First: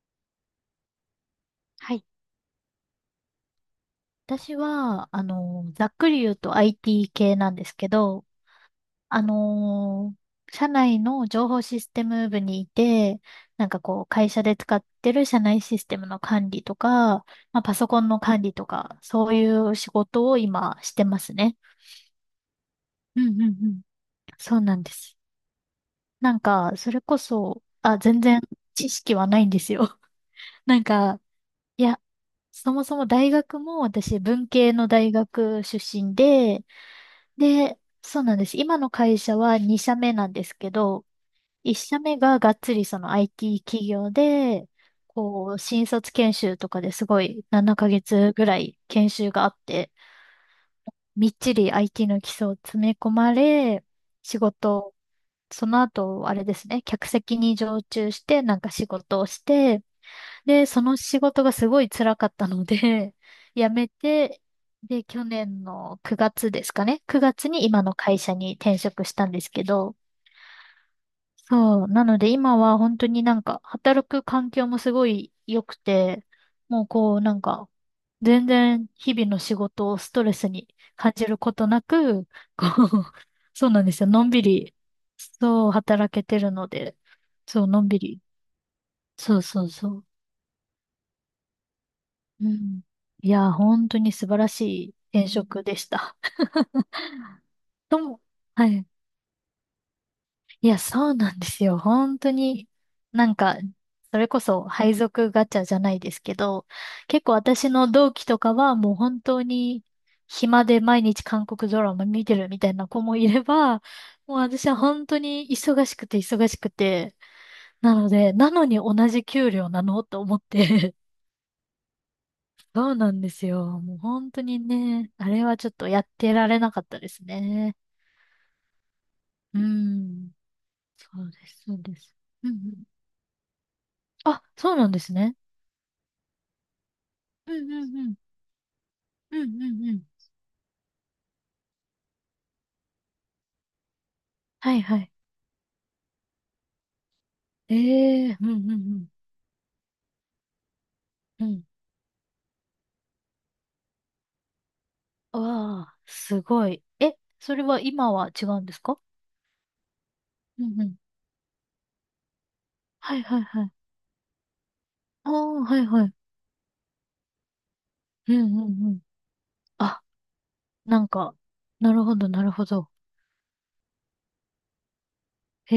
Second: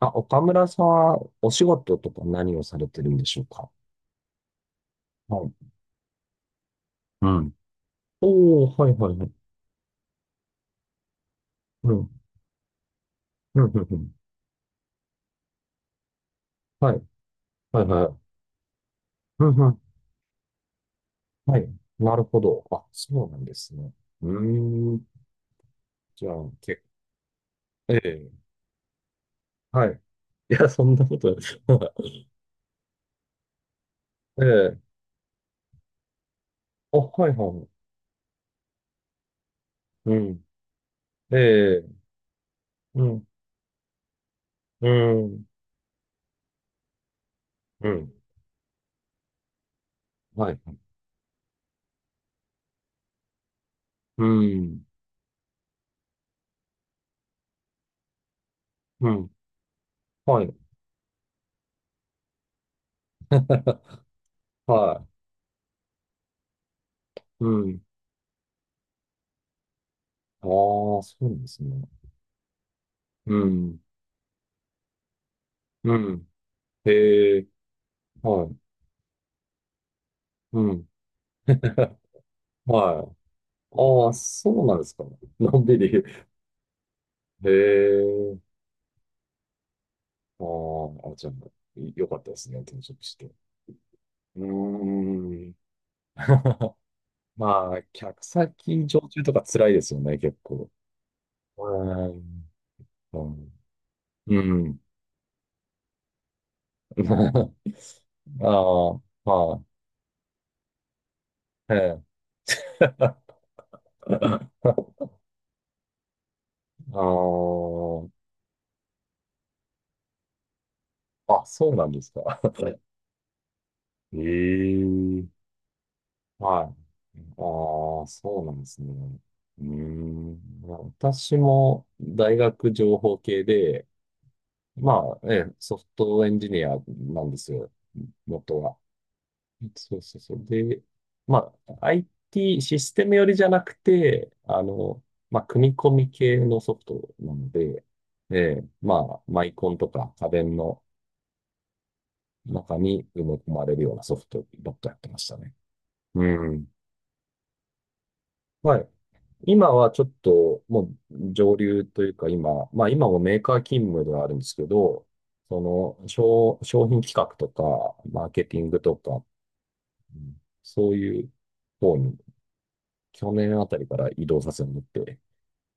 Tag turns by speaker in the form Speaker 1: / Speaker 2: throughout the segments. Speaker 1: あ、岡村さんはお仕
Speaker 2: は
Speaker 1: 事
Speaker 2: い。
Speaker 1: とか何をされてるんでしょうか？
Speaker 2: 私は、
Speaker 1: はい。
Speaker 2: ざっくり言うと IT
Speaker 1: う
Speaker 2: 系な
Speaker 1: ん。
Speaker 2: んですけど、
Speaker 1: おー、はいはい
Speaker 2: あ
Speaker 1: はい。
Speaker 2: の社内の情報シス
Speaker 1: う
Speaker 2: テ
Speaker 1: ん。
Speaker 2: ム部にいて、
Speaker 1: うん、
Speaker 2: な
Speaker 1: う
Speaker 2: ん
Speaker 1: ん、
Speaker 2: か
Speaker 1: う
Speaker 2: こう、
Speaker 1: ん。
Speaker 2: 会社で使ってる社内システムの管理とか、
Speaker 1: はい。
Speaker 2: まあ、パ
Speaker 1: はい
Speaker 2: ソコ
Speaker 1: は
Speaker 2: ン
Speaker 1: い。
Speaker 2: の管理とか、そうい
Speaker 1: うん、う
Speaker 2: う
Speaker 1: ん。
Speaker 2: 仕事を今してますね。
Speaker 1: はい。なるほど。あ、
Speaker 2: う
Speaker 1: そ
Speaker 2: ん
Speaker 1: うな
Speaker 2: うん
Speaker 1: ん
Speaker 2: う
Speaker 1: です
Speaker 2: ん。
Speaker 1: ね。う
Speaker 2: そうなんで
Speaker 1: ーん。
Speaker 2: す。
Speaker 1: じゃ
Speaker 2: なん
Speaker 1: あ、
Speaker 2: か、
Speaker 1: け、
Speaker 2: それこそ、
Speaker 1: え
Speaker 2: あ、全然
Speaker 1: え。
Speaker 2: 知識はないんです
Speaker 1: は
Speaker 2: よ。
Speaker 1: い。いや、
Speaker 2: な
Speaker 1: そ
Speaker 2: ん
Speaker 1: んなこ
Speaker 2: か、
Speaker 1: とない。
Speaker 2: いや、そもそも大学も私
Speaker 1: え
Speaker 2: 文系
Speaker 1: え。
Speaker 2: の大学出身で、
Speaker 1: あ、はいはい。
Speaker 2: で、そうなんです。今の会社は2社目
Speaker 1: う
Speaker 2: なんで
Speaker 1: ん。
Speaker 2: すけど、1
Speaker 1: ええ。
Speaker 2: 社目ががっつりそ
Speaker 1: う
Speaker 2: の
Speaker 1: ん。
Speaker 2: IT 企業で、
Speaker 1: うん。
Speaker 2: こう、新卒研修とかですごい7
Speaker 1: う
Speaker 2: ヶ
Speaker 1: ん。
Speaker 2: 月ぐらい研修があって、
Speaker 1: はい。
Speaker 2: みっちり IT の基礎を詰め込まれ、
Speaker 1: う
Speaker 2: 仕
Speaker 1: ん。
Speaker 2: 事、その後、あれですね、客席に常駐して、なんか仕
Speaker 1: う
Speaker 2: 事を
Speaker 1: ん。
Speaker 2: して、
Speaker 1: はい。
Speaker 2: で、その仕事がすごい辛かったので、辞め て、で、
Speaker 1: は
Speaker 2: 去年の9月ですかね。9
Speaker 1: い。う
Speaker 2: 月に今
Speaker 1: ん。
Speaker 2: の会社に転職したんですけど、
Speaker 1: ああ、そうなんです
Speaker 2: そ
Speaker 1: ね。
Speaker 2: う。なので今は本当に
Speaker 1: う
Speaker 2: なんか
Speaker 1: ん。
Speaker 2: 働く環境もすごい良く
Speaker 1: う
Speaker 2: て、
Speaker 1: ん。
Speaker 2: もうこうな
Speaker 1: へ
Speaker 2: ん
Speaker 1: え、
Speaker 2: か
Speaker 1: は
Speaker 2: 全
Speaker 1: い。
Speaker 2: 然日々の仕事をストレス
Speaker 1: う
Speaker 2: に
Speaker 1: ん。
Speaker 2: 感じることなく、こ
Speaker 1: は
Speaker 2: う、
Speaker 1: い。
Speaker 2: そうなんです
Speaker 1: あ
Speaker 2: よ。
Speaker 1: あ、
Speaker 2: のんび
Speaker 1: そう
Speaker 2: り、
Speaker 1: なんですか。のん
Speaker 2: そう
Speaker 1: びり。
Speaker 2: 働けてるので、
Speaker 1: へ
Speaker 2: そう、のんびり。
Speaker 1: え、
Speaker 2: そうそうそう。
Speaker 1: あーあ、じゃあ、いよかったで
Speaker 2: う
Speaker 1: すね、転
Speaker 2: ん。
Speaker 1: 職し
Speaker 2: い
Speaker 1: て。
Speaker 2: や、本当に素晴
Speaker 1: う
Speaker 2: らしい転
Speaker 1: ーん。
Speaker 2: 職でした。
Speaker 1: まあ、
Speaker 2: とも、
Speaker 1: 客
Speaker 2: は
Speaker 1: 先
Speaker 2: い。
Speaker 1: 常駐とか辛いですよね、結
Speaker 2: い
Speaker 1: 構。
Speaker 2: や、そうなんで
Speaker 1: う
Speaker 2: すよ。
Speaker 1: ー
Speaker 2: 本当
Speaker 1: ん。
Speaker 2: に、
Speaker 1: う
Speaker 2: なん
Speaker 1: ん。
Speaker 2: か、それこ
Speaker 1: う
Speaker 2: そ
Speaker 1: ん。
Speaker 2: 配属ガチャじゃないですけど、結構私の同期と
Speaker 1: あ
Speaker 2: かはもう
Speaker 1: あ、
Speaker 2: 本当
Speaker 1: ま
Speaker 2: に暇で毎日韓国
Speaker 1: あ、
Speaker 2: ドラ
Speaker 1: え
Speaker 2: マ見てるみたいな子
Speaker 1: え。
Speaker 2: もいれ ば、もう私は本当に忙しくて忙しくて、
Speaker 1: あ
Speaker 2: なので、なのに同じ給料なのと思って
Speaker 1: あ、あ、そうなんですか。
Speaker 2: そうなんですよ。もう本当にね、
Speaker 1: え
Speaker 2: あ
Speaker 1: え
Speaker 2: れはちょっとやってられな
Speaker 1: は
Speaker 2: か
Speaker 1: い。
Speaker 2: ったですね。
Speaker 1: ああ、そうなんですね。
Speaker 2: う
Speaker 1: うー
Speaker 2: ん。
Speaker 1: ん。
Speaker 2: そう
Speaker 1: 私
Speaker 2: です、そう
Speaker 1: も
Speaker 2: です。
Speaker 1: 大
Speaker 2: うんう
Speaker 1: 学
Speaker 2: ん。
Speaker 1: 情報系で、
Speaker 2: あ、そうなんです
Speaker 1: まあ、え
Speaker 2: ね。
Speaker 1: え、ソフトエンジニアなんです
Speaker 2: う
Speaker 1: よ、
Speaker 2: んうんうん。
Speaker 1: 元は。
Speaker 2: うんうんう
Speaker 1: そう
Speaker 2: ん。
Speaker 1: そうそう。で、まあ、IT システム寄りじゃなくて、
Speaker 2: はいはい。
Speaker 1: まあ、組み込み系のソフトなの
Speaker 2: え
Speaker 1: で、え
Speaker 2: えうん
Speaker 1: え、
Speaker 2: うん
Speaker 1: まあ、マイコンとか家電の
Speaker 2: うん。うん。
Speaker 1: 中に埋め込まれるようなソフトばっかやってましたね。
Speaker 2: わあ、
Speaker 1: う
Speaker 2: す
Speaker 1: ん。
Speaker 2: ごい。え、それは今は違うんで
Speaker 1: は
Speaker 2: す
Speaker 1: い。
Speaker 2: か？
Speaker 1: 今はちょっ
Speaker 2: う
Speaker 1: と
Speaker 2: んう
Speaker 1: も
Speaker 2: ん。
Speaker 1: う上流というか今、まあ今
Speaker 2: は
Speaker 1: も
Speaker 2: い
Speaker 1: メ
Speaker 2: は
Speaker 1: ー
Speaker 2: い
Speaker 1: カー
Speaker 2: はい。
Speaker 1: 勤務ではあるんですけど、
Speaker 2: あ
Speaker 1: そ
Speaker 2: あ、はいは
Speaker 1: の
Speaker 2: い。
Speaker 1: 商品企画とか、マー
Speaker 2: うん
Speaker 1: ケティ
Speaker 2: う
Speaker 1: ング
Speaker 2: んう
Speaker 1: と
Speaker 2: ん。
Speaker 1: か、
Speaker 2: あ、
Speaker 1: うん、そう
Speaker 2: なん
Speaker 1: いう
Speaker 2: か、な
Speaker 1: 方
Speaker 2: るほ
Speaker 1: に
Speaker 2: どなるほど。
Speaker 1: 去年あたりから移動させてもらって、
Speaker 2: へ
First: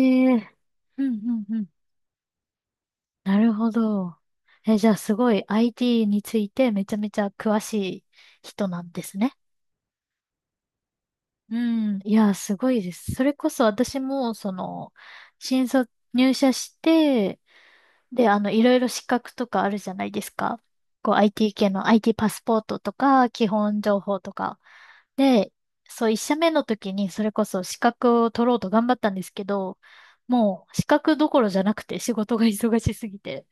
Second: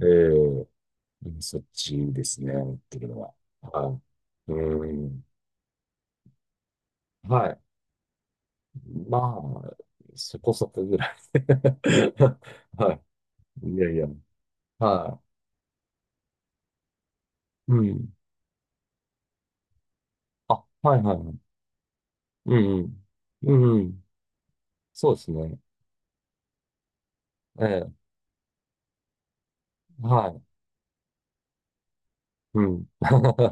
Speaker 1: えー
Speaker 2: うん
Speaker 1: う
Speaker 2: う
Speaker 1: ん
Speaker 2: ん
Speaker 1: そ
Speaker 2: う
Speaker 1: っ
Speaker 2: ん。
Speaker 1: ちですね、っていうのは。
Speaker 2: なるほ
Speaker 1: は
Speaker 2: ど。
Speaker 1: い。
Speaker 2: え、
Speaker 1: う
Speaker 2: じゃあす
Speaker 1: ん。
Speaker 2: ごい IT についてめちゃめちゃ
Speaker 1: は
Speaker 2: 詳
Speaker 1: い。
Speaker 2: しい人なんで
Speaker 1: ま
Speaker 2: すね。
Speaker 1: あ、そこそこぐらい。
Speaker 2: うん。いや、すご いで
Speaker 1: は
Speaker 2: す。それこそ
Speaker 1: い。いやい
Speaker 2: 私
Speaker 1: や。
Speaker 2: も、
Speaker 1: は
Speaker 2: 新卒入社して、
Speaker 1: い。うん。
Speaker 2: で、いろいろ資格とかあるじゃないですか。
Speaker 1: あ、はい
Speaker 2: こ
Speaker 1: は
Speaker 2: う、
Speaker 1: いはい。
Speaker 2: IT 系の IT パス
Speaker 1: う
Speaker 2: ポー
Speaker 1: ん
Speaker 2: ト
Speaker 1: う
Speaker 2: と
Speaker 1: ん。
Speaker 2: か、基
Speaker 1: うんう
Speaker 2: 本情
Speaker 1: ん。
Speaker 2: 報とか。
Speaker 1: そうです
Speaker 2: で、
Speaker 1: ね。
Speaker 2: そう、一社目の時に、それこそ
Speaker 1: え
Speaker 2: 資
Speaker 1: え、
Speaker 2: 格を取ろうと頑張ったんですけど、
Speaker 1: はい。
Speaker 2: もう、資格どころじゃなくて仕事が
Speaker 1: う
Speaker 2: 忙
Speaker 1: ん。
Speaker 2: しすぎ て。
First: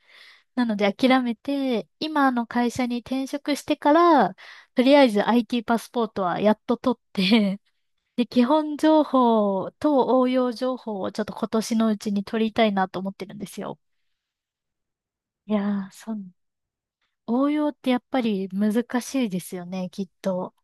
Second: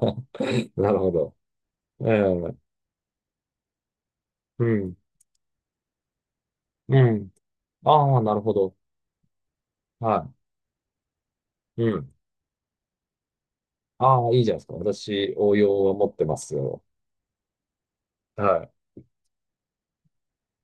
Speaker 2: なの
Speaker 1: な
Speaker 2: で
Speaker 1: るほ
Speaker 2: 諦
Speaker 1: ど。
Speaker 2: めて、
Speaker 1: え
Speaker 2: 今の
Speaker 1: え、
Speaker 2: 会社に転職してから、
Speaker 1: う
Speaker 2: と
Speaker 1: ん。
Speaker 2: りあえず IT パスポートはやっと取っ
Speaker 1: うん。
Speaker 2: て、
Speaker 1: あ あ、
Speaker 2: で、
Speaker 1: なる
Speaker 2: 基
Speaker 1: ほど。
Speaker 2: 本情報と
Speaker 1: は
Speaker 2: 応用情報をちょっと今年
Speaker 1: い。
Speaker 2: の
Speaker 1: う
Speaker 2: うち
Speaker 1: ん。
Speaker 2: に取りたいなと思ってるんですよ。
Speaker 1: ああ、いいじゃないですか。私、
Speaker 2: い
Speaker 1: 応用
Speaker 2: やー、
Speaker 1: は持っ
Speaker 2: そう、
Speaker 1: てますよ。
Speaker 2: 応用ってやっぱり
Speaker 1: はい。
Speaker 2: 難しいですよね、きっと。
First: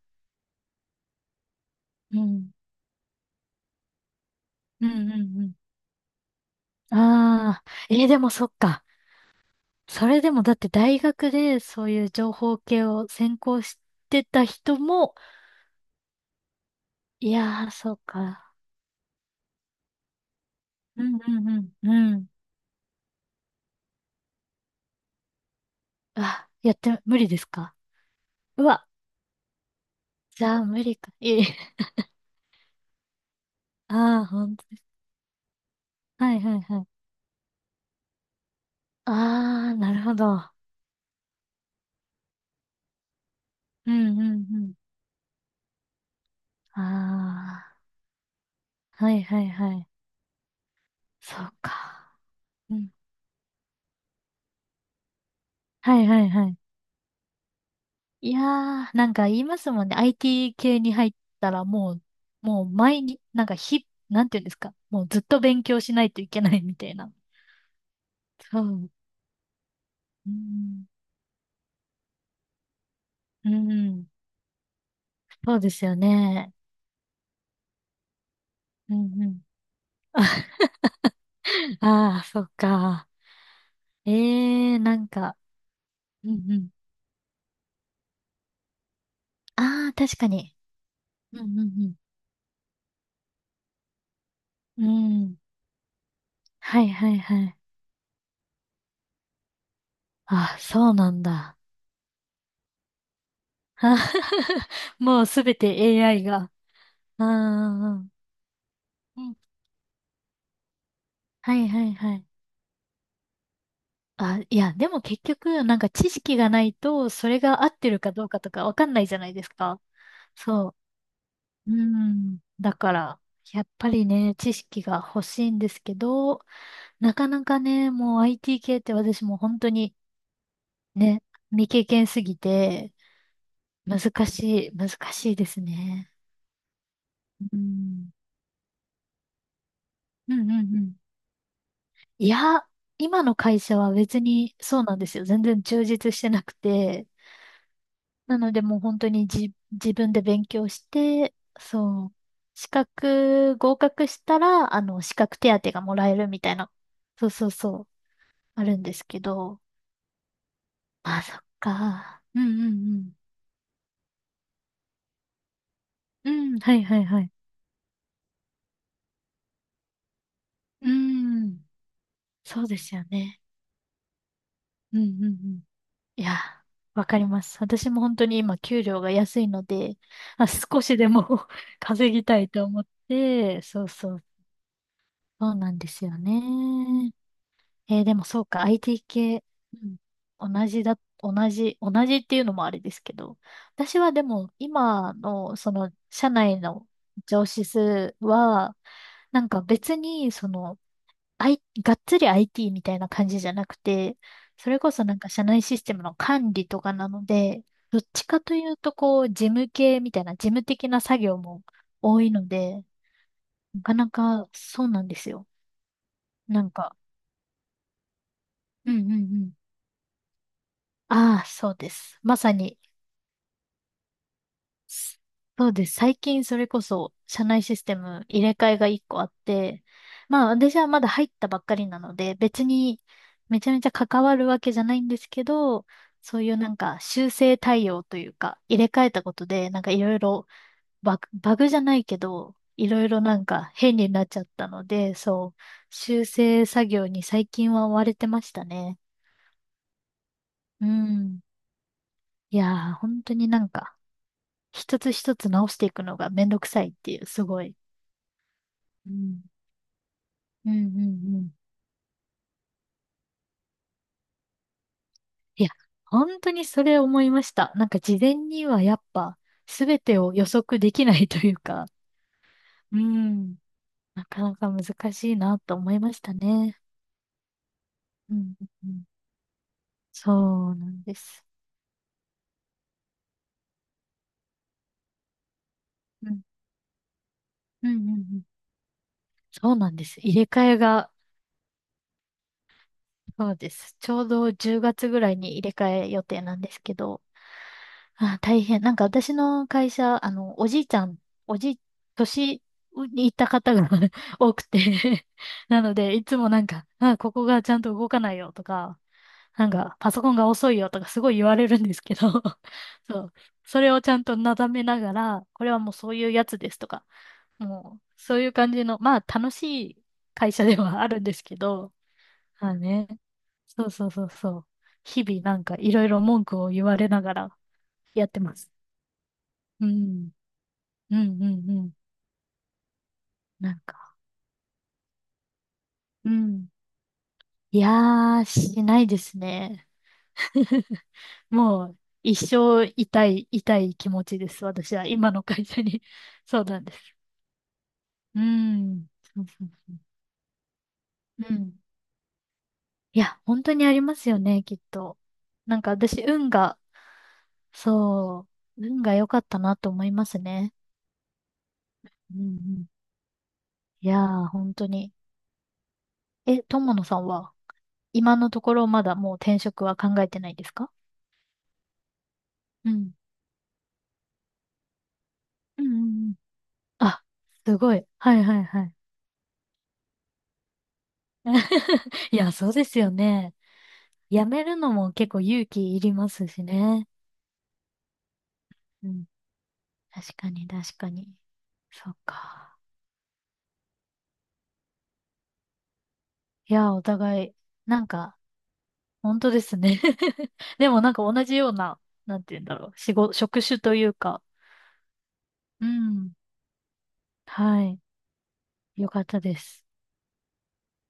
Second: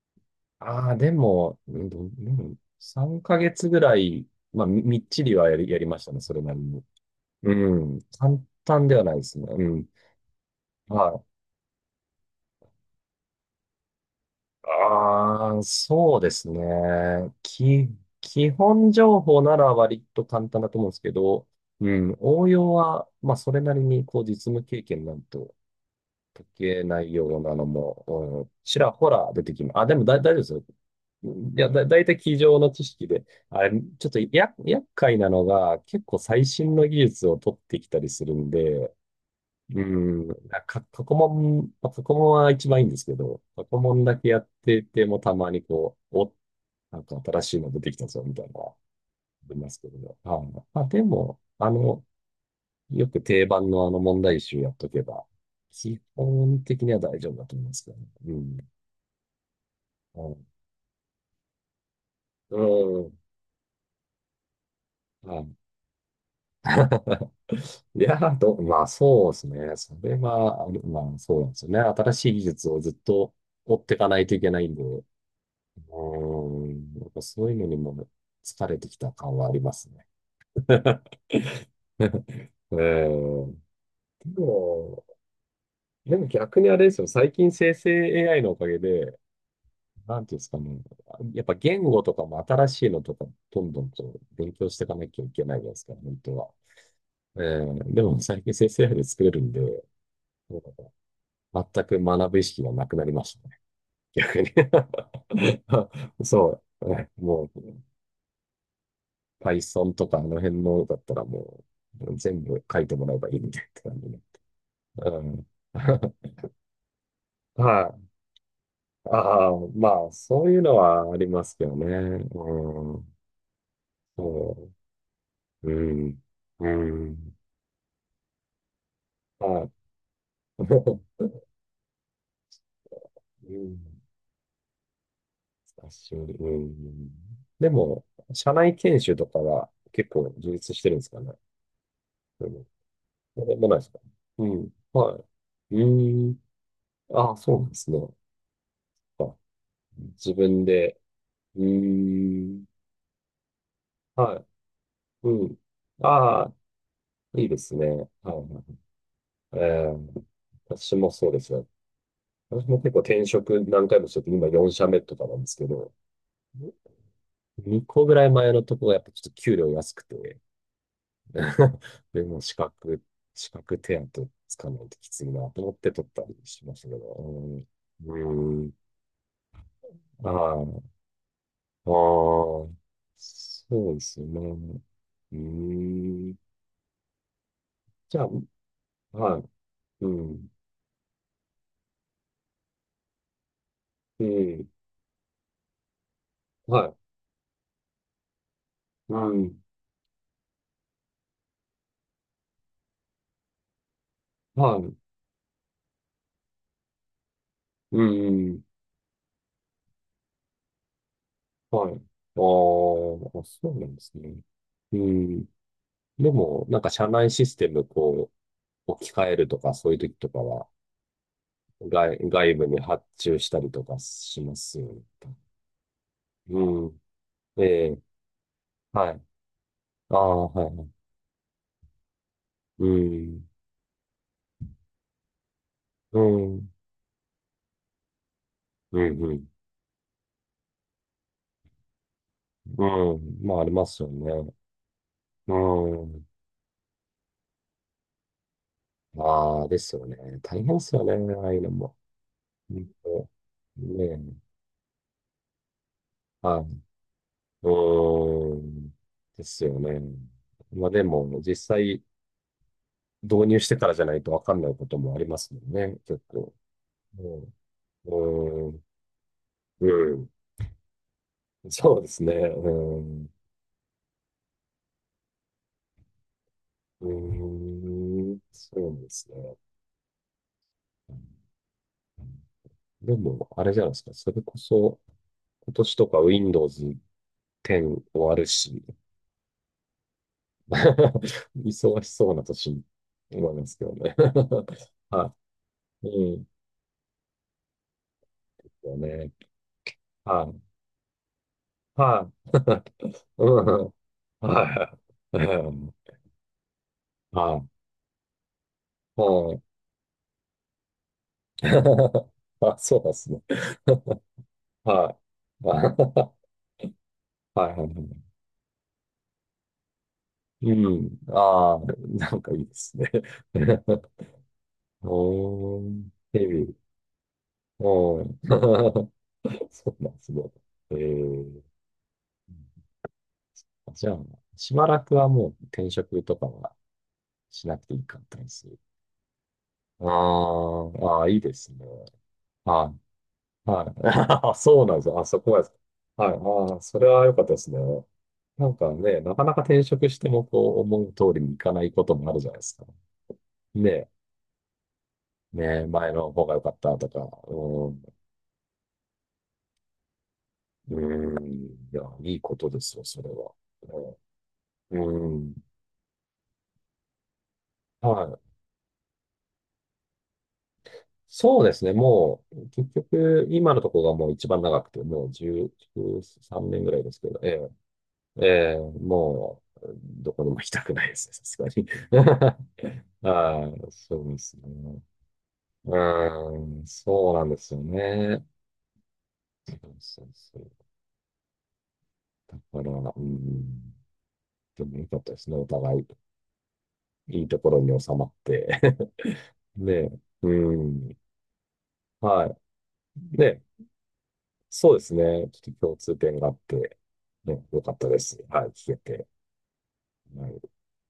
Speaker 1: ああ、でも、うんどう
Speaker 2: う
Speaker 1: う
Speaker 2: ん。
Speaker 1: ん3ヶ月ぐらい、まあ、み
Speaker 2: う
Speaker 1: みっ
Speaker 2: んう
Speaker 1: ちりは
Speaker 2: ん
Speaker 1: やりましたね。それなりに。
Speaker 2: うん。
Speaker 1: う
Speaker 2: ああ、え
Speaker 1: ん。
Speaker 2: ーでも
Speaker 1: 簡
Speaker 2: そっか。
Speaker 1: 単ではないですね。うん。
Speaker 2: それでもだって
Speaker 1: は
Speaker 2: 大
Speaker 1: い。
Speaker 2: 学でそういう情報系を専攻してた人も、
Speaker 1: ああ、そうです
Speaker 2: い
Speaker 1: ね。
Speaker 2: やー、
Speaker 1: き、
Speaker 2: そう
Speaker 1: 基
Speaker 2: か。
Speaker 1: 本情報なら割と簡単だと思うんです
Speaker 2: う
Speaker 1: け
Speaker 2: んう
Speaker 1: ど、
Speaker 2: ん
Speaker 1: う
Speaker 2: うん。
Speaker 1: ん、
Speaker 2: うん。
Speaker 1: 応用は、まあ、それなりに、こう、実務経験なんと解
Speaker 2: あ、やっ
Speaker 1: け
Speaker 2: て、
Speaker 1: ない
Speaker 2: 無理で
Speaker 1: よう
Speaker 2: す
Speaker 1: なの
Speaker 2: か？
Speaker 1: も、うん、
Speaker 2: う
Speaker 1: ち
Speaker 2: わ、
Speaker 1: らほら出てきます。あ、でも大丈夫で
Speaker 2: じ
Speaker 1: す
Speaker 2: ゃ
Speaker 1: よ。
Speaker 2: あ無理か。いえい
Speaker 1: いや、
Speaker 2: え。
Speaker 1: 大体机上の知識で、あれ、ちょっと
Speaker 2: ああ、
Speaker 1: や、
Speaker 2: 本当です。
Speaker 1: 厄介なのが、結構
Speaker 2: はい
Speaker 1: 最
Speaker 2: はい
Speaker 1: 新
Speaker 2: は
Speaker 1: の
Speaker 2: い。
Speaker 1: 技術を取ってきたりするんで、
Speaker 2: ああ、
Speaker 1: う
Speaker 2: なるほ
Speaker 1: ん。
Speaker 2: ど。
Speaker 1: 過去問、まあ、過去問は一番いいんですけど、過去
Speaker 2: う
Speaker 1: 問だ
Speaker 2: んう
Speaker 1: けやっ
Speaker 2: んう
Speaker 1: ててもたまにこう、お、
Speaker 2: ん。
Speaker 1: なんか新しいの出
Speaker 2: あ
Speaker 1: てきたぞ、みたいな、あ
Speaker 2: あ、はいはい
Speaker 1: りま
Speaker 2: は
Speaker 1: すけ
Speaker 2: い。
Speaker 1: どね。はい。まあ、でも、
Speaker 2: そう
Speaker 1: あの、
Speaker 2: か。うん。
Speaker 1: よく定番のあの問題集やっとけば、基
Speaker 2: はいはいはい。
Speaker 1: 本的には大丈夫だと思いますけどね。う
Speaker 2: いや
Speaker 1: ん。
Speaker 2: ー、なんか言いますもんね。
Speaker 1: うん。
Speaker 2: IT 系に入ったらもう、
Speaker 1: う
Speaker 2: もう毎
Speaker 1: ん、
Speaker 2: 日、なんか日、なんていうんですか。もうずっと
Speaker 1: はい。
Speaker 2: 勉強しないといけないみたいな。
Speaker 1: いやー、
Speaker 2: そ
Speaker 1: まあ
Speaker 2: う。
Speaker 1: そうですね。それ
Speaker 2: う
Speaker 1: は、あの
Speaker 2: ん。
Speaker 1: まあそうなんですよね。新しい技術をずっと
Speaker 2: うん
Speaker 1: 追っ
Speaker 2: う
Speaker 1: てい
Speaker 2: ん。
Speaker 1: かないといけないんで、
Speaker 2: そうで
Speaker 1: う
Speaker 2: すよね。
Speaker 1: ーん、なんかそういうのにも疲れて
Speaker 2: う
Speaker 1: きた
Speaker 2: んう
Speaker 1: 感
Speaker 2: ん。
Speaker 1: はありますね。
Speaker 2: ああ、そっ
Speaker 1: え
Speaker 2: か。
Speaker 1: ー、で
Speaker 2: ええな
Speaker 1: も、
Speaker 2: んか、
Speaker 1: でも
Speaker 2: うんう
Speaker 1: 逆に
Speaker 2: ん。
Speaker 1: あれですよ。最近生成 AI のおかげで、
Speaker 2: ああ、確
Speaker 1: なん
Speaker 2: か
Speaker 1: ていうんです
Speaker 2: に。
Speaker 1: かね、や
Speaker 2: う
Speaker 1: っぱ
Speaker 2: んう
Speaker 1: 言
Speaker 2: ん
Speaker 1: 語とかも新しいのとか、どんどんと勉強し
Speaker 2: う
Speaker 1: てい
Speaker 2: ん。
Speaker 1: かなきゃ
Speaker 2: う
Speaker 1: い
Speaker 2: ん。
Speaker 1: けないじゃないですか、本当は。
Speaker 2: はいはいは
Speaker 1: え
Speaker 2: い。
Speaker 1: ー、でも最近生成 AI で作れるんで、
Speaker 2: あ
Speaker 1: な
Speaker 2: あ、
Speaker 1: んか
Speaker 2: そうなんだ。
Speaker 1: 全く学ぶ意識がなくなりましたね、逆に。
Speaker 2: あー もうすべて AI が。
Speaker 1: そう。え
Speaker 2: ああ、
Speaker 1: もう、
Speaker 2: うんうん
Speaker 1: Python とかあの辺のだったら
Speaker 2: は
Speaker 1: も
Speaker 2: いはいは
Speaker 1: う
Speaker 2: い。
Speaker 1: 全部書いてもらえばいいみたいな感じね。
Speaker 2: あ、いや、でも
Speaker 1: う
Speaker 2: 結
Speaker 1: ん。
Speaker 2: 局、なんか知 識がないと、それ
Speaker 1: は
Speaker 2: が合ってる
Speaker 1: い。
Speaker 2: かどうかとかわかんないじゃないで
Speaker 1: あ
Speaker 2: す
Speaker 1: あ、
Speaker 2: か。
Speaker 1: まあ、そういう
Speaker 2: そ
Speaker 1: のはありますけ
Speaker 2: う。
Speaker 1: ど
Speaker 2: う
Speaker 1: ね。
Speaker 2: ん。だか
Speaker 1: うん。
Speaker 2: ら、やっぱりね、知
Speaker 1: そ
Speaker 2: 識が欲しいんで
Speaker 1: う。
Speaker 2: すけ
Speaker 1: うん。
Speaker 2: ど、
Speaker 1: う
Speaker 2: なか
Speaker 1: ん。
Speaker 2: なかね、もう IT 系って私も本
Speaker 1: は
Speaker 2: 当に
Speaker 1: い。
Speaker 2: ね、未経験すぎて、
Speaker 1: うん。
Speaker 2: 難難しいです
Speaker 1: 久
Speaker 2: ね。
Speaker 1: しぶり。うん。
Speaker 2: う
Speaker 1: でも、
Speaker 2: ん。
Speaker 1: 社内研修とかは結構
Speaker 2: うんうん
Speaker 1: 充実
Speaker 2: う
Speaker 1: してる
Speaker 2: ん。
Speaker 1: んですかね。
Speaker 2: い
Speaker 1: でも、
Speaker 2: や、今の
Speaker 1: そうで
Speaker 2: 会
Speaker 1: もな
Speaker 2: 社
Speaker 1: いです
Speaker 2: は
Speaker 1: か。
Speaker 2: 別
Speaker 1: う
Speaker 2: に
Speaker 1: ん。
Speaker 2: そうなんです
Speaker 1: は
Speaker 2: よ。全然
Speaker 1: い。
Speaker 2: 充実して
Speaker 1: うん。
Speaker 2: なくて。
Speaker 1: ああ、そうなんですね。
Speaker 2: なのでもう本当に
Speaker 1: あ、
Speaker 2: じ、自分で
Speaker 1: 自
Speaker 2: 勉
Speaker 1: 分
Speaker 2: 強し
Speaker 1: で。
Speaker 2: て、
Speaker 1: うー
Speaker 2: そう、
Speaker 1: ん。
Speaker 2: 資格合格し
Speaker 1: は
Speaker 2: たら、資
Speaker 1: い。う
Speaker 2: 格
Speaker 1: ん。
Speaker 2: 手当がもらえるみ
Speaker 1: あ
Speaker 2: た
Speaker 1: あ、
Speaker 2: いな、そう
Speaker 1: い
Speaker 2: そ
Speaker 1: い
Speaker 2: う
Speaker 1: です
Speaker 2: そ
Speaker 1: ね。
Speaker 2: う、
Speaker 1: はいはいは
Speaker 2: あ
Speaker 1: い。
Speaker 2: るんですけ
Speaker 1: え
Speaker 2: ど。
Speaker 1: ー、私も
Speaker 2: まあ、
Speaker 1: そう
Speaker 2: そ
Speaker 1: で
Speaker 2: っ
Speaker 1: すよ。
Speaker 2: か。うん
Speaker 1: 私
Speaker 2: う
Speaker 1: も結構
Speaker 2: ん
Speaker 1: 転職何回もしてて、今4社目とかなんですけど、
Speaker 2: うん。うん、はいはいはい。
Speaker 1: 2個ぐらい前のとこがやっぱちょっと給料安くて、
Speaker 2: うーん。
Speaker 1: でも、
Speaker 2: そうですよね。
Speaker 1: 資格手当つかないと
Speaker 2: うんう
Speaker 1: きつ
Speaker 2: ん
Speaker 1: い
Speaker 2: う
Speaker 1: なと
Speaker 2: ん。
Speaker 1: 思って取っ
Speaker 2: い
Speaker 1: たり
Speaker 2: や、
Speaker 1: しましたけ
Speaker 2: わ
Speaker 1: ど、
Speaker 2: かりま
Speaker 1: う
Speaker 2: す。
Speaker 1: ん。
Speaker 2: 私も本当に
Speaker 1: う
Speaker 2: 今、
Speaker 1: ん。
Speaker 2: 給料が安いので、
Speaker 1: あ
Speaker 2: あ、
Speaker 1: あ、
Speaker 2: 少
Speaker 1: あ
Speaker 2: しでも 稼ぎたい
Speaker 1: あ、
Speaker 2: と思って、そう
Speaker 1: そうで
Speaker 2: そ
Speaker 1: す
Speaker 2: う、
Speaker 1: ね。うー
Speaker 2: そうなんですよ
Speaker 1: ん。
Speaker 2: ね。えーで
Speaker 1: じゃ
Speaker 2: も
Speaker 1: あ、
Speaker 2: そうか、IT
Speaker 1: は
Speaker 2: 系、
Speaker 1: い。う
Speaker 2: う
Speaker 1: ん。
Speaker 2: ん、同じだ、同じ、同じっていうのもあれですけど、私はで
Speaker 1: う
Speaker 2: も、
Speaker 1: ん。
Speaker 2: 今の、社内
Speaker 1: は
Speaker 2: の
Speaker 1: い。
Speaker 2: 上司数は、
Speaker 1: う
Speaker 2: なんか
Speaker 1: ん。
Speaker 2: 別に、あい、がっつり IT みたいな感じじゃなくて、そ
Speaker 1: は
Speaker 2: れこ
Speaker 1: い。
Speaker 2: そなんか社内システムの管理とかなので、ど
Speaker 1: う
Speaker 2: っちかと
Speaker 1: ん。
Speaker 2: いうとこう、事務系みたいな、事務的な作業も
Speaker 1: はい。ああ、
Speaker 2: 多いので、
Speaker 1: そう
Speaker 2: な
Speaker 1: な
Speaker 2: か
Speaker 1: んで
Speaker 2: な
Speaker 1: すね。
Speaker 2: かそう
Speaker 1: う
Speaker 2: なんです
Speaker 1: ん。
Speaker 2: よ。
Speaker 1: で
Speaker 2: な
Speaker 1: も、
Speaker 2: ん
Speaker 1: なんか
Speaker 2: か、
Speaker 1: 社内システム、こ
Speaker 2: う
Speaker 1: う、
Speaker 2: んう
Speaker 1: 置
Speaker 2: ん
Speaker 1: き
Speaker 2: う
Speaker 1: 換える
Speaker 2: ん。
Speaker 1: とか、そういう時とかは、
Speaker 2: ああ、そうです。まさ
Speaker 1: 外部に
Speaker 2: に
Speaker 1: 発注したりとかしますよね。
Speaker 2: そうです。最近それこ
Speaker 1: うん。
Speaker 2: そ社内
Speaker 1: え
Speaker 2: システ
Speaker 1: え、
Speaker 2: ム入れ替えが1
Speaker 1: は
Speaker 2: 個
Speaker 1: い。
Speaker 2: あって、
Speaker 1: あ
Speaker 2: まあ
Speaker 1: あ、は
Speaker 2: 私は
Speaker 1: い。
Speaker 2: まだ入ったばっかりなので、別
Speaker 1: う
Speaker 2: に
Speaker 1: ん。
Speaker 2: めちゃめちゃ関わるわけじゃないんですけど、
Speaker 1: う
Speaker 2: そういうな
Speaker 1: ん。
Speaker 2: んか修正対応というか、入れ
Speaker 1: う
Speaker 2: 替え
Speaker 1: ん。
Speaker 2: た
Speaker 1: う
Speaker 2: こと
Speaker 1: ん。
Speaker 2: で、なんかいろいろバグじゃないけど、
Speaker 1: う
Speaker 2: いろいろな
Speaker 1: ん、
Speaker 2: ん
Speaker 1: まあ、あ
Speaker 2: か
Speaker 1: りま
Speaker 2: 変
Speaker 1: すよ
Speaker 2: になっちゃっ
Speaker 1: ね。
Speaker 2: たので、
Speaker 1: う
Speaker 2: そう、修
Speaker 1: ん。
Speaker 2: 正作業に最近は追われてましたね。
Speaker 1: ああ、ですよね。大変で
Speaker 2: う
Speaker 1: すよね、
Speaker 2: ん。
Speaker 1: ああいうのも。
Speaker 2: い
Speaker 1: うん
Speaker 2: やー、本
Speaker 1: と、
Speaker 2: 当になんか、
Speaker 1: ねえ。
Speaker 2: 一つ一つ直していくのがめんど
Speaker 1: は
Speaker 2: く
Speaker 1: い。
Speaker 2: さいっていう、すご
Speaker 1: う
Speaker 2: い。
Speaker 1: ーん。
Speaker 2: うん、
Speaker 1: ですよね。
Speaker 2: うん、う
Speaker 1: まあで
Speaker 2: ん。う
Speaker 1: も、
Speaker 2: ん
Speaker 1: 実際導入してからじゃないとわかんないこともありますも
Speaker 2: いや、
Speaker 1: んね、結
Speaker 2: 本当
Speaker 1: 構。
Speaker 2: にそれ思
Speaker 1: う
Speaker 2: いまし
Speaker 1: ん。
Speaker 2: た。なんか事前に
Speaker 1: うー
Speaker 2: は
Speaker 1: ん。
Speaker 2: やっぱ全
Speaker 1: う
Speaker 2: て
Speaker 1: ん。
Speaker 2: を予測できないというか、
Speaker 1: そうですね。う
Speaker 2: う
Speaker 1: ん。
Speaker 2: ん、なかなか難しいなと思いましたね。
Speaker 1: う
Speaker 2: う
Speaker 1: ー
Speaker 2: ん、
Speaker 1: ん。
Speaker 2: う
Speaker 1: そうな
Speaker 2: んう
Speaker 1: ん
Speaker 2: ん
Speaker 1: ですね。
Speaker 2: そうなんです。
Speaker 1: でも、あれじゃないですか。それこそ、今年とか
Speaker 2: うん、
Speaker 1: Windows 10
Speaker 2: うん、うんう
Speaker 1: 終わ
Speaker 2: ん。
Speaker 1: るし、
Speaker 2: そうなんです。入れ替えが、
Speaker 1: 忙しそうな年、
Speaker 2: そ
Speaker 1: 思い
Speaker 2: う
Speaker 1: ま
Speaker 2: で
Speaker 1: すけど
Speaker 2: す。ち
Speaker 1: ね。
Speaker 2: ょうど10 月ぐら
Speaker 1: は
Speaker 2: いに入れ替
Speaker 1: い。
Speaker 2: え予
Speaker 1: う
Speaker 2: 定
Speaker 1: ん。
Speaker 2: なんですけど、あ、大変。な
Speaker 1: だ
Speaker 2: んか私
Speaker 1: ね。
Speaker 2: の会社、
Speaker 1: はい。
Speaker 2: おじいちゃん、おじい、
Speaker 1: はい。
Speaker 2: 年 に行った
Speaker 1: う
Speaker 2: 方が
Speaker 1: ん、
Speaker 2: 多くて
Speaker 1: は い。う
Speaker 2: なの
Speaker 1: ん。
Speaker 2: で、いつもなんか、あ、ここ
Speaker 1: は
Speaker 2: が
Speaker 1: い。
Speaker 2: ちゃんと動かないよとか、
Speaker 1: うん。
Speaker 2: なんか、パソコンが遅いよとかすごい言われるんですけど
Speaker 1: あ、そうな んで
Speaker 2: そ
Speaker 1: す
Speaker 2: う。
Speaker 1: ね。
Speaker 2: それをちゃんとなだ めな
Speaker 1: は
Speaker 2: が
Speaker 1: い。
Speaker 2: ら、これはもうそうい
Speaker 1: あ
Speaker 2: う やつですとか、
Speaker 1: はいはいは
Speaker 2: もう、
Speaker 1: い。
Speaker 2: そういう感じの、まあ、楽しい会社
Speaker 1: う
Speaker 2: ではあ
Speaker 1: ん。
Speaker 2: るんですけ
Speaker 1: ああ、
Speaker 2: ど、
Speaker 1: なんかいい
Speaker 2: ま
Speaker 1: で
Speaker 2: あ
Speaker 1: す
Speaker 2: ね。
Speaker 1: ね。
Speaker 2: そうそ うそうそう。日々なんか
Speaker 1: お
Speaker 2: い
Speaker 1: ー、
Speaker 2: ろいろ文
Speaker 1: ヘ
Speaker 2: 句を
Speaker 1: ビ。
Speaker 2: 言われながら
Speaker 1: お
Speaker 2: やっ
Speaker 1: ー。
Speaker 2: てます。う
Speaker 1: そうなんで
Speaker 2: ん、
Speaker 1: すね。え
Speaker 2: うん、う
Speaker 1: ー、
Speaker 2: ん、うん。なん
Speaker 1: じゃ
Speaker 2: か、
Speaker 1: あ、しばらくはもう転職
Speaker 2: う
Speaker 1: とか
Speaker 2: ん。
Speaker 1: はしな
Speaker 2: い
Speaker 1: く
Speaker 2: や
Speaker 1: ていい感じ
Speaker 2: ー、
Speaker 1: です？
Speaker 2: しないですね。
Speaker 1: あー あー、いいです
Speaker 2: も
Speaker 1: ね。
Speaker 2: う、一生
Speaker 1: は
Speaker 2: 痛い、
Speaker 1: い。
Speaker 2: 痛い気持ちで
Speaker 1: はい。
Speaker 2: す。
Speaker 1: そう
Speaker 2: 私
Speaker 1: なんで
Speaker 2: は、
Speaker 1: すよ。あ、
Speaker 2: 今
Speaker 1: そ
Speaker 2: の
Speaker 1: こは
Speaker 2: 会
Speaker 1: です。
Speaker 2: 社に。
Speaker 1: はい。
Speaker 2: そう
Speaker 1: あ
Speaker 2: な
Speaker 1: あ、
Speaker 2: んで
Speaker 1: それ
Speaker 2: す。
Speaker 1: は良かったですね。
Speaker 2: う
Speaker 1: なんか
Speaker 2: ん。
Speaker 1: ね、な
Speaker 2: そ
Speaker 1: か
Speaker 2: う
Speaker 1: なか
Speaker 2: そう
Speaker 1: 転
Speaker 2: そう。
Speaker 1: 職してもこう思う通り
Speaker 2: う
Speaker 1: にいか
Speaker 2: ん。
Speaker 1: ないこともあるじゃないですか。
Speaker 2: いや、本当に
Speaker 1: ね
Speaker 2: あり
Speaker 1: え、
Speaker 2: ますよね、きっと。
Speaker 1: ね
Speaker 2: なん
Speaker 1: え、
Speaker 2: か
Speaker 1: 前
Speaker 2: 私、
Speaker 1: の方
Speaker 2: 運
Speaker 1: が良か
Speaker 2: が、
Speaker 1: ったとか、うん、
Speaker 2: そう、運が良かったなと思いますね。
Speaker 1: うん、いや、い
Speaker 2: う
Speaker 1: い
Speaker 2: んう
Speaker 1: ことで
Speaker 2: ん。
Speaker 1: すよ、それは。
Speaker 2: いやー、本当
Speaker 1: う
Speaker 2: に。
Speaker 1: ん、うん、
Speaker 2: え、友野さんは、
Speaker 1: は
Speaker 2: 今の
Speaker 1: い。
Speaker 2: ところまだもう転職は考えてないですか？
Speaker 1: そうですね、もう、結
Speaker 2: うん。
Speaker 1: 局、今のところがもう一番長くて、もう
Speaker 2: うんうん
Speaker 1: 10
Speaker 2: うん
Speaker 1: 3年ぐらいです
Speaker 2: あ、
Speaker 1: けど、え
Speaker 2: すごい。はい
Speaker 1: え、え
Speaker 2: はい
Speaker 1: え、
Speaker 2: はい。
Speaker 1: もう、どこにも行きたくないですね、さすがに。
Speaker 2: いや、そうですよ ね。
Speaker 1: はい、そうで
Speaker 2: や
Speaker 1: す
Speaker 2: めるの
Speaker 1: ね。
Speaker 2: も結構勇
Speaker 1: う
Speaker 2: 気いります
Speaker 1: ー
Speaker 2: し
Speaker 1: ん、
Speaker 2: ね。
Speaker 1: そうなんですよね。
Speaker 2: うん。
Speaker 1: そう、
Speaker 2: 確か
Speaker 1: そ
Speaker 2: に、
Speaker 1: う
Speaker 2: 確かに。そっ
Speaker 1: だ
Speaker 2: か。
Speaker 1: から、うん、でも良かったですね。お互い、
Speaker 2: いや、お
Speaker 1: いい
Speaker 2: 互い、
Speaker 1: ところに
Speaker 2: なん
Speaker 1: 収まっ
Speaker 2: か、
Speaker 1: て。
Speaker 2: 本当です ね。
Speaker 1: で、う
Speaker 2: でもなん
Speaker 1: ん、
Speaker 2: か同じような、なん
Speaker 1: は
Speaker 2: て言うんだろう。仕事、
Speaker 1: い。
Speaker 2: 職
Speaker 1: で、
Speaker 2: 種というか。
Speaker 1: そうですね。ちょっと
Speaker 2: う
Speaker 1: 共通
Speaker 2: ん。
Speaker 1: 点があって、ね、良
Speaker 2: は
Speaker 1: かっ
Speaker 2: い。
Speaker 1: たです。はい、聞け
Speaker 2: よかっ
Speaker 1: て。
Speaker 2: たです。
Speaker 1: はい